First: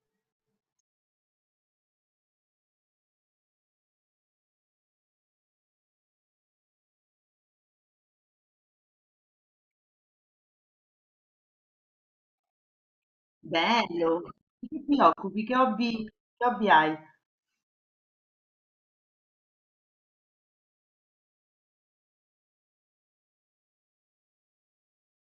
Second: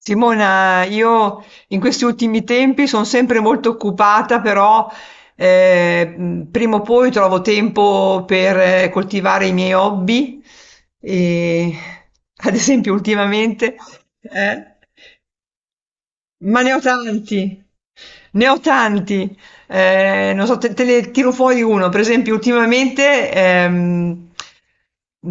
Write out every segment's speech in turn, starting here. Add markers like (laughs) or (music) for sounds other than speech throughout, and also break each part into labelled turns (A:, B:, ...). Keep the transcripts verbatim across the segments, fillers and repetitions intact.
A: Simona, io in questi ultimi tempi sono sempre molto occupata, però eh, mh, prima o poi trovo tempo per eh, coltivare i miei hobby. E, (laughs) ad esempio, ultimamente,
B: Bello! Di
A: eh?
B: che ti occupi? Che hobby, che
A: Ma
B: hobby
A: ne ho
B: hai?
A: tanti, ne ho tanti. Eh, non so, te, te ne tiro fuori uno. Per esempio, ultimamente ehm,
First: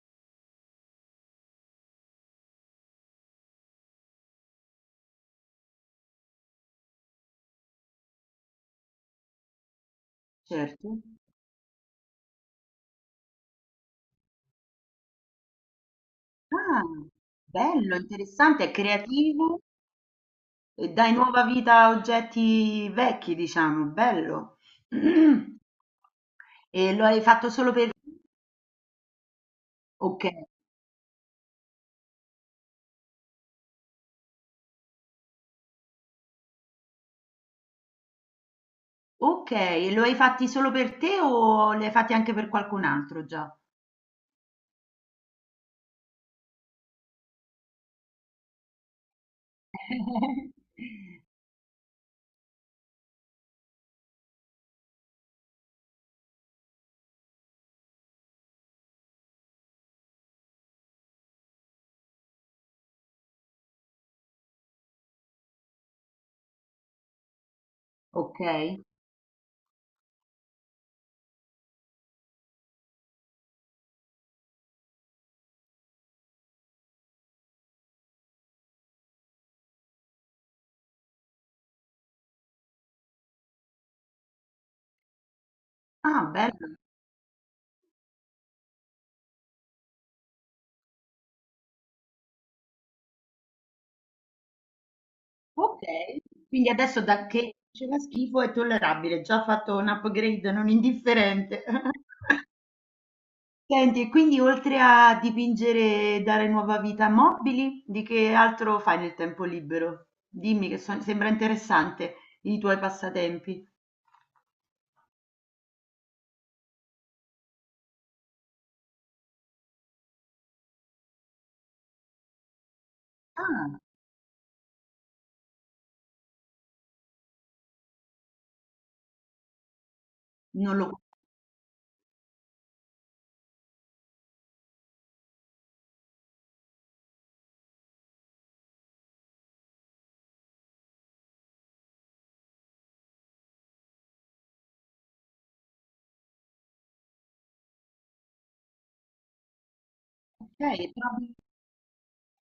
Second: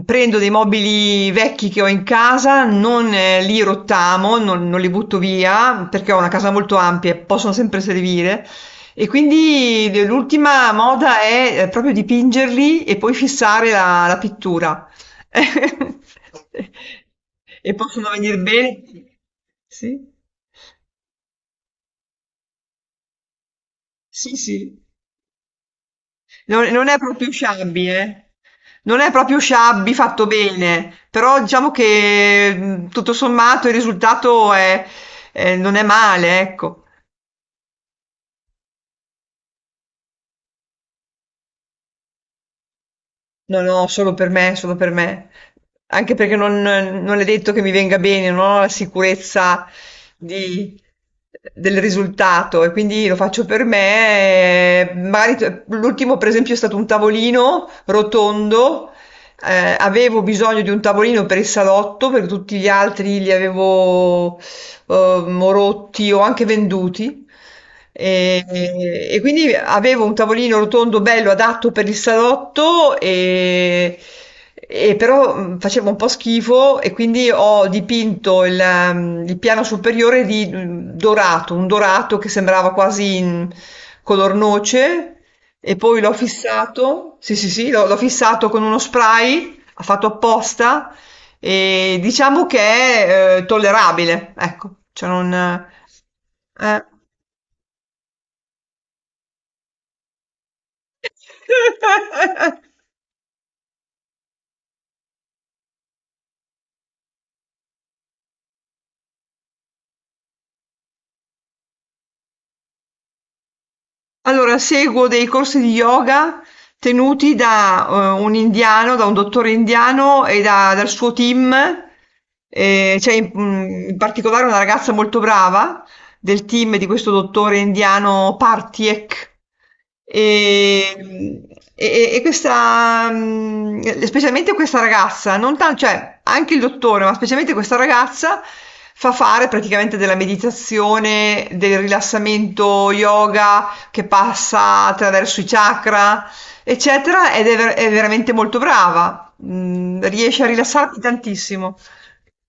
A: prendo dei mobili vecchi che ho in casa, non eh, li rottamo, non, non li butto via, perché ho una casa molto ampia e possono sempre servire. E quindi de- l'ultima
B: Certo.
A: moda è eh, proprio dipingerli e poi fissare la, la pittura. (laughs)
B: Ah,
A: E
B: bello,
A: possono venire
B: interessante, è
A: bene.
B: creativo
A: Sì.
B: e dai nuova vita a oggetti vecchi, diciamo,
A: Sì,
B: bello.
A: sì.
B: (clears throat)
A: Non
B: E
A: non è
B: lo hai
A: proprio
B: fatto solo
A: sciabbi,
B: per.
A: eh. Non è proprio sciabbi
B: Ok,
A: fatto bene, però diciamo che mh, tutto sommato il risultato è- è- non è male, ecco.
B: ok, e lo hai fatti solo per te o li hai fatti anche per qualcun altro già?
A: No, no, solo per me, solo per me. Anche perché non, non è detto che mi venga bene, non ho la sicurezza di-
B: (laughs)
A: del risultato e quindi lo faccio per me. E magari t- l'ultimo, per esempio, è stato un tavolino rotondo. eh, avevo bisogno di un tavolino per il salotto, perché tutti gli altri li avevo ehm, o rotti o anche venduti.
B: Ok.
A: E, e quindi avevo un tavolino rotondo bello adatto per il salotto e, e però mh, facevo un po' schifo e quindi ho dipinto il, ehm, il piano superiore di mh, dorato, un dorato che sembrava quasi in color noce e poi l'ho
B: Ah, bello.
A: fissato, sì sì sì, l'ho l'ho fissato con uno spray, ha fatto apposta e diciamo che è, ehm, tollerabile, ecco, cioè non
B: Okay, quindi
A: eh.
B: adesso da che faceva schifo è tollerabile, già ha fatto un upgrade non indifferente. (laughs)
A: (laughs)
B: Senti, e quindi oltre a dipingere e dare nuova vita a mobili, di che altro fai nel tempo libero? Dimmi che so sembra interessante i tuoi passatempi.
A: Allora, seguo dei corsi di yoga tenuti da eh, un indiano, da un dottore indiano e da- dal suo team. Eh, c'è in,
B: Ah,
A: mm, in particolare una ragazza molto brava del team di questo dottore indiano Partiek.
B: non lo
A: E, e- e questa, mm, specialmente questa ragazza, non tanto, cioè anche il dottore, ma specialmente questa ragazza fa fare praticamente della meditazione, del rilassamento yoga che passa attraverso i chakra, eccetera, ed è, ver- è veramente molto brava. Mm, riesce a
B: okay,
A: rilassarti
B: trovi
A: tantissimo.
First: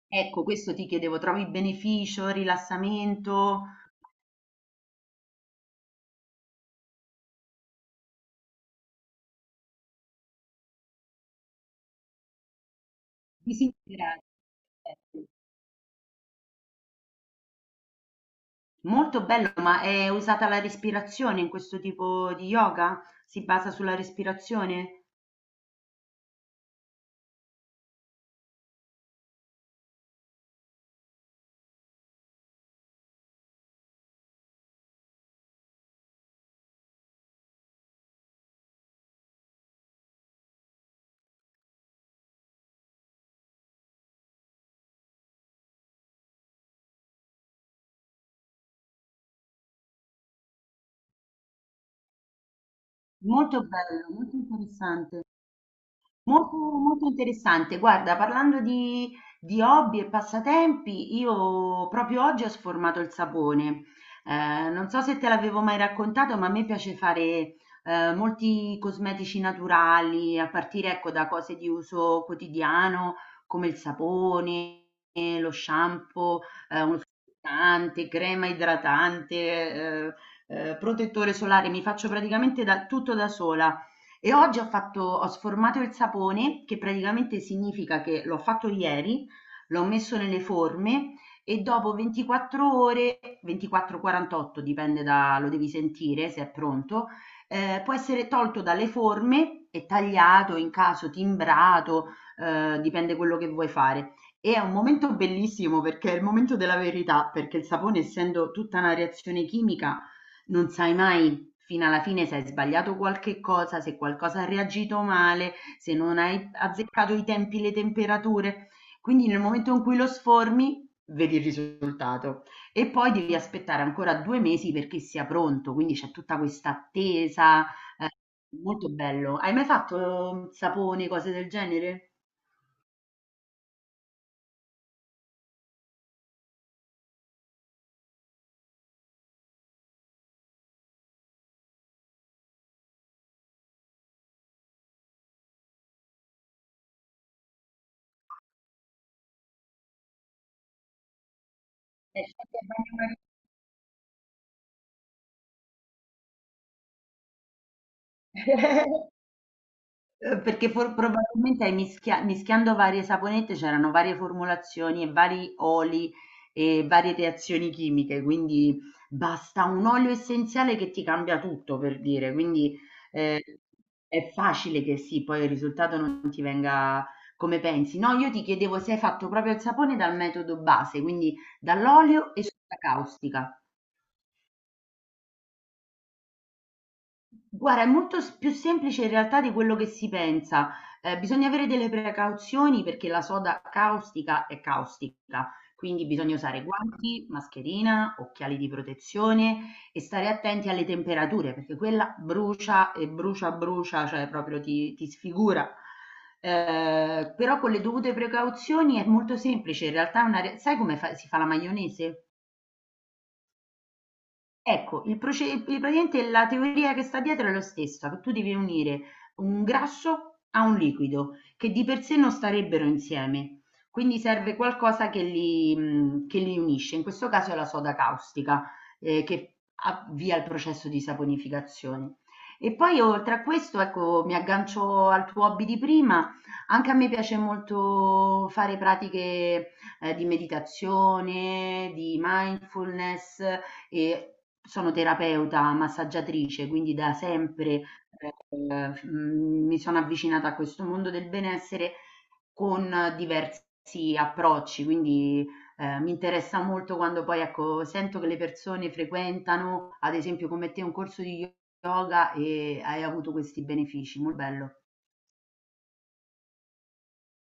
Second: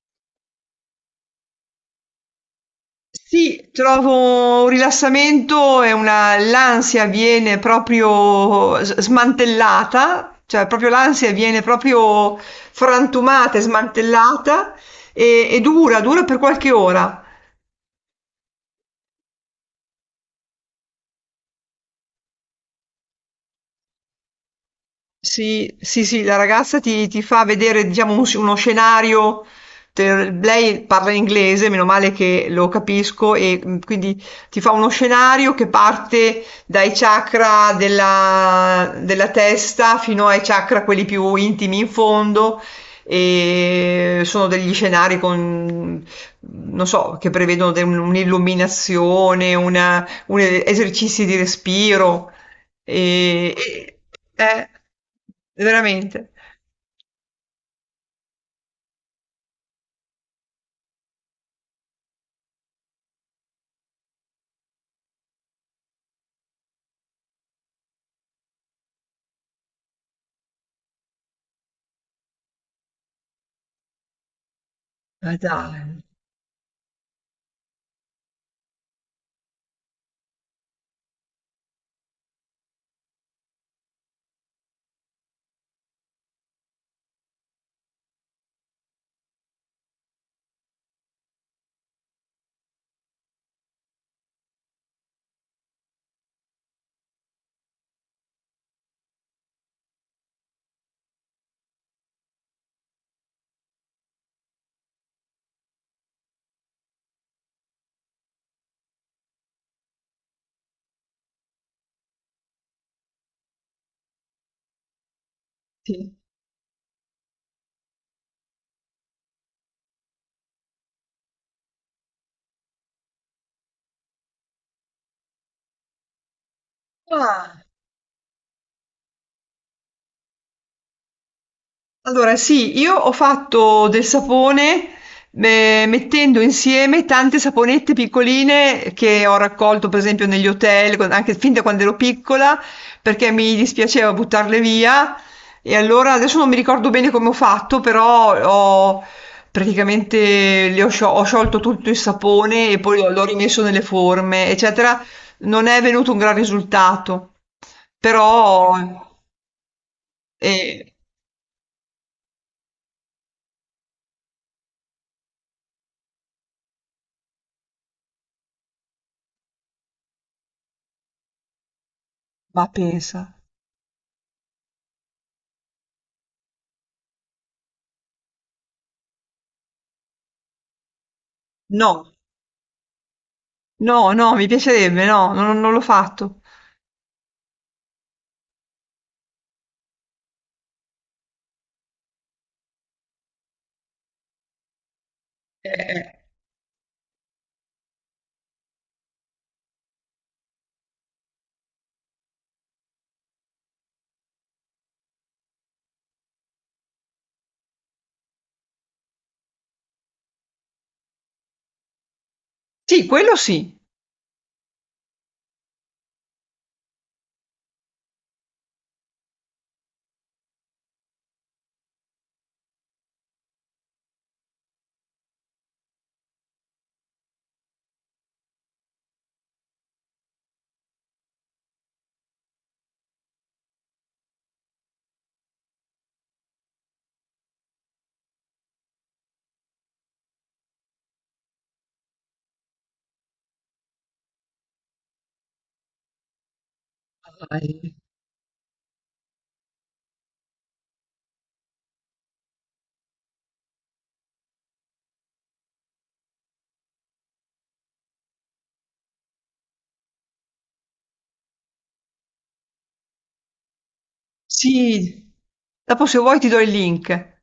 B: ecco questo ti chiedevo, trovi beneficio, rilassamento?
A: Sì, trovo un rilassamento e una, l'ansia viene proprio s- smantellata, cioè proprio l'ansia viene proprio frantumata e
B: Disintegrare.
A: smantellata e, e dura, dura per qualche ora.
B: Molto bello, ma è usata la respirazione in questo tipo di yoga? Si basa sulla respirazione?
A: Sì, sì, sì, la ragazza ti, ti fa vedere, diciamo, un- uno scenario. te- Lei parla inglese, meno male che lo capisco, e mm, quindi ti fa uno scenario che parte dai chakra della, della testa fino ai chakra, quelli più intimi in fondo, e sono degli scenari con, non so, che prevedono de- un'illuminazione, una, un esercizi di respiro. E,
B: Molto
A: e-
B: bello, molto
A: eh,
B: interessante.
A: veramente.
B: Molto, molto interessante. Guarda, parlando di, di hobby e passatempi, io proprio oggi ho sformato il sapone. Eh, non so se te l'avevo mai raccontato, ma a me piace fare eh, molti cosmetici naturali, a partire ecco, da cose di uso quotidiano come il sapone,
A: Ma
B: eh, lo
A: dai,
B: shampoo, eh, uno struccante, crema idratante, eh, eh, protettore solare. Mi faccio praticamente da, tutto da sola. E oggi ho fatto, ho sformato il sapone, che praticamente significa che l'ho fatto ieri, l'ho messo nelle forme e dopo ventiquattro ore, ventiquattro quarantotto dipende da, lo devi sentire se è pronto, eh, può essere tolto dalle forme e tagliato, in caso timbrato, eh, dipende quello che vuoi fare. E è un momento bellissimo perché è il momento della verità, perché il sapone, essendo tutta una reazione chimica, non sai mai fino alla fine se hai sbagliato qualche cosa, se qualcosa ha reagito male, se
A: sì.
B: non hai azzeccato i tempi, le temperature. Quindi nel momento in cui lo sformi, vedi il risultato e poi devi aspettare ancora due mesi perché sia pronto, quindi c'è tutta questa
A: Ah.
B: attesa. eh, Molto bello. Hai mai fatto sapone, cose del genere?
A: Allora, sì, io ho fatto del sapone eh, mettendo insieme tante saponette piccoline che ho raccolto, per esempio, negli hotel, con- anche fin da quando ero piccola, perché mi dispiaceva buttarle via. E allora adesso non mi ricordo bene come ho fatto, però ho praticamente le ho, scio- ho sciolto tutto il
B: Eh, fatti a
A: sapone e poi
B: bagnomaria.
A: l'ho rimesso nelle forme, eccetera. Non è venuto un gran risultato, però
B: (laughs) Uhm, perché for
A: eh,
B: probabilmente hai mischia mischiando varie saponette c'erano varie formulazioni e vari oli e varie reazioni chimiche, quindi basta un olio essenziale che ti cambia tutto, per dire.
A: ma
B: Quindi,
A: pensa.
B: ehm, è facile che sì, poi il risultato non ti venga come pensi. No, io ti chiedevo se hai fatto proprio il sapone dal metodo base, quindi
A: No,
B: dall'olio e soda caustica.
A: no, no, mi piacerebbe, no, non non l'ho fatto.
B: Guarda, è molto s più semplice in realtà di quello che si pensa. Ehm, bisogna avere delle precauzioni perché la soda caustica è caustica,
A: Eh,
B: quindi
A: eh.
B: bisogna usare guanti, mascherina, occhiali di protezione e stare attenti alle temperature perché quella brucia e brucia, brucia, cioè proprio ti ti sfigura. Ehm, però con le dovute precauzioni è molto semplice, in realtà è una re sai come fa si fa la maionese?
A: Sì, quello sì.
B: Ecco, il proce il- praticamente la teoria che sta dietro è lo stessa, che tu devi unire un grasso a un liquido, che di per sé non starebbero insieme, quindi serve qualcosa che li, mh, che li unisce, in questo caso è la soda caustica, eh, che avvia il processo di saponificazione. E poi oltre a questo, ecco, mi aggancio al tuo hobby di prima, anche a me piace molto fare pratiche eh, di meditazione, di mindfulness, e sono terapeuta, massaggiatrice, quindi da sempre
A: Vai.
B: eh, mh, mi sono avvicinata a questo mondo del benessere con diversi approcci, quindi eh, mi interessa molto quando poi ecco, sento che le persone frequentano, ad esempio come te, un corso di yoga e hai avuto questi benefici, molto bello.
A: Sì. Dopo se vuoi ti do il link.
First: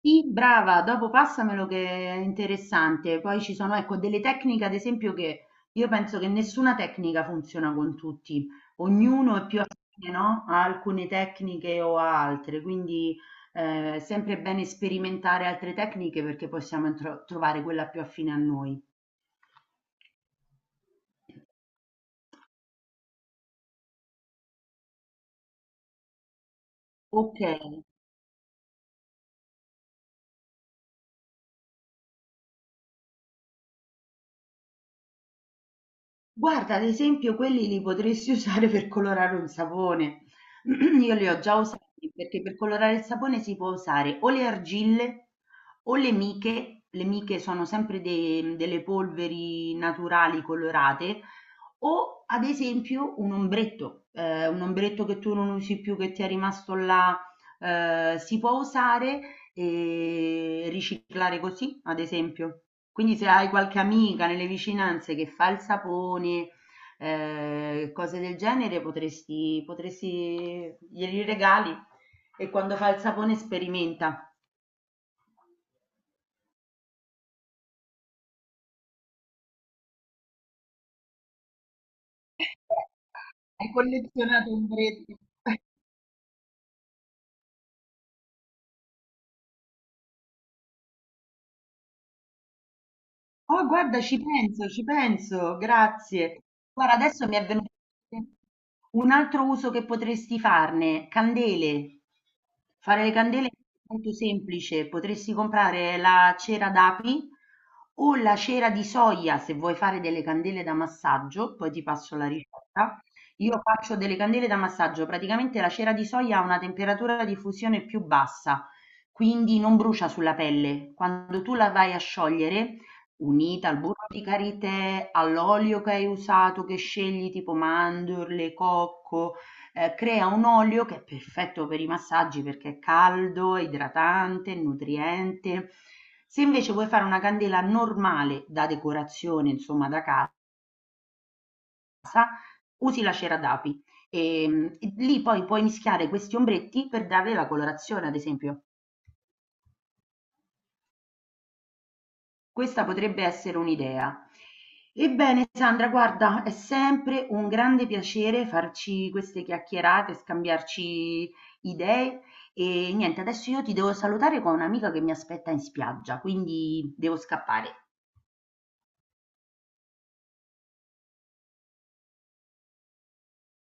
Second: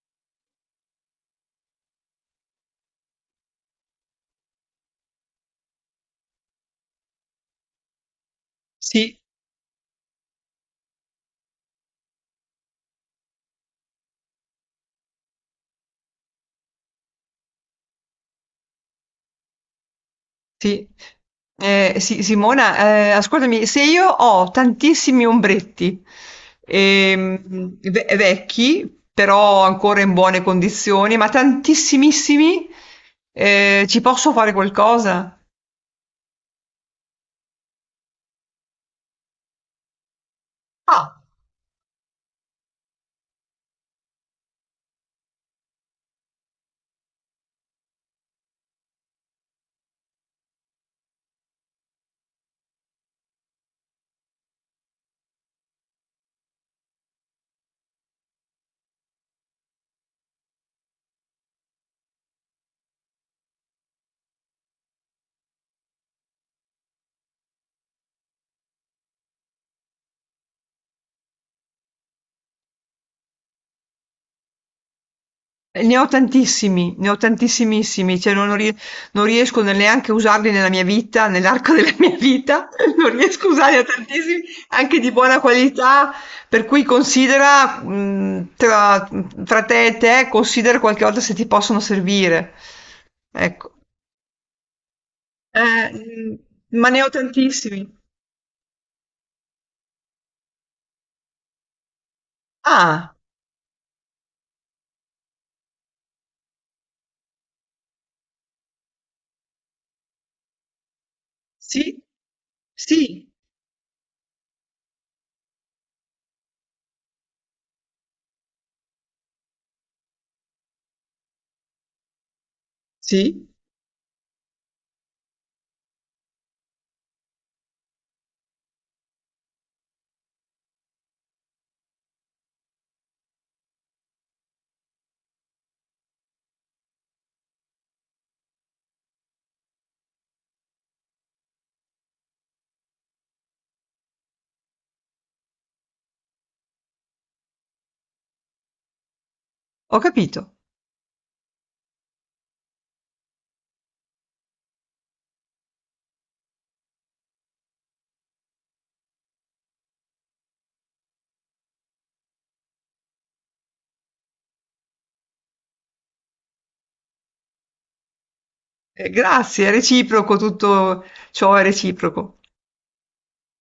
B: Sì, brava, dopo passamelo che è interessante. Poi ci sono, ecco, delle tecniche, ad esempio, che io penso che nessuna tecnica funziona con tutti,
A: Sì.
B: ognuno è più affine, no? A alcune tecniche o a altre, quindi eh, è sempre bene sperimentare altre tecniche perché possiamo intro- trovare quella più affine a noi.
A: Sì. Eh, Si- Simona, eh, ascoltami, se io ho tantissimi ombretti,
B: Ok.
A: ehm, ve- vecchi, però ancora in buone condizioni, ma tantissimissimi, eh, ci posso fare qualcosa?
B: Guarda, ad esempio, quelli li potresti (laughs) usare per colorare un sapone. (clears throat) Io
A: Ah.
B: li ho già usati perché per colorare il sapone si può usare o le argille o le miche. Le miche sono sempre de- delle polveri naturali colorate o ad esempio un ombretto, ehm, un ombretto che tu non usi più, che ti è rimasto là, ehm, si può usare e riciclare così, ad esempio. Quindi se hai qualche amica nelle vicinanze che fa il sapone, ehm, cose del genere, potresti potresti glieli regali e quando fa il sapone sperimenta.
A: Eh, ne ho tantissimi, ne ho tantissimissimi, cioè non, non rie- non riesco ne- neanche a usarli nella mia vita, nell'arco della (laughs) mia vita,
B: (laughs)
A: non riesco a
B: Hai
A: usarne tantissimi,
B: collezionato
A: anche di
B: ombretti.
A: buona qualità, per cui considera, mh, tra, tra te e te, considera qualche volta se ti possono servire.
B: Oh,
A: Ecco,
B: guarda, ci penso, ci penso,
A: eh,
B: grazie.
A: mh, ma
B: Guarda,
A: ne ho
B: adesso mi è venuto
A: tantissimi.
B: in mente un altro uso che potresti farne, candele. Fare le
A: Ah,
B: candele è molto semplice, potresti comprare la cera d'api o la cera di soia se vuoi fare delle candele da massaggio, poi ti
A: sì,
B: passo la ricetta.
A: sì,
B: Io faccio delle candele da massaggio, praticamente la cera di soia ha una temperatura di fusione più bassa, quindi non brucia sulla pelle. Quando tu la vai a sciogliere
A: sì,
B: unita al burro di karité, all'olio che hai usato, che scegli tipo mandorle, cocco, eh, crea un olio che è perfetto per i massaggi perché è caldo, idratante, nutriente. Se invece vuoi fare una candela normale da decorazione, insomma da casa, usi la cera d'api e, mm, e lì poi puoi mischiare questi ombretti per darle la colorazione, ad esempio.
A: ho capito.
B: Questa potrebbe essere un'idea. Ebbene, Sandra, guarda, è sempre un grande piacere farci queste chiacchierate, scambiarci idee. E niente, adesso io ti devo salutare con un'amica che mi aspetta in spiaggia, quindi devo scappare.
A: Eh, grazie, è reciproco, tutto ciò è reciproco.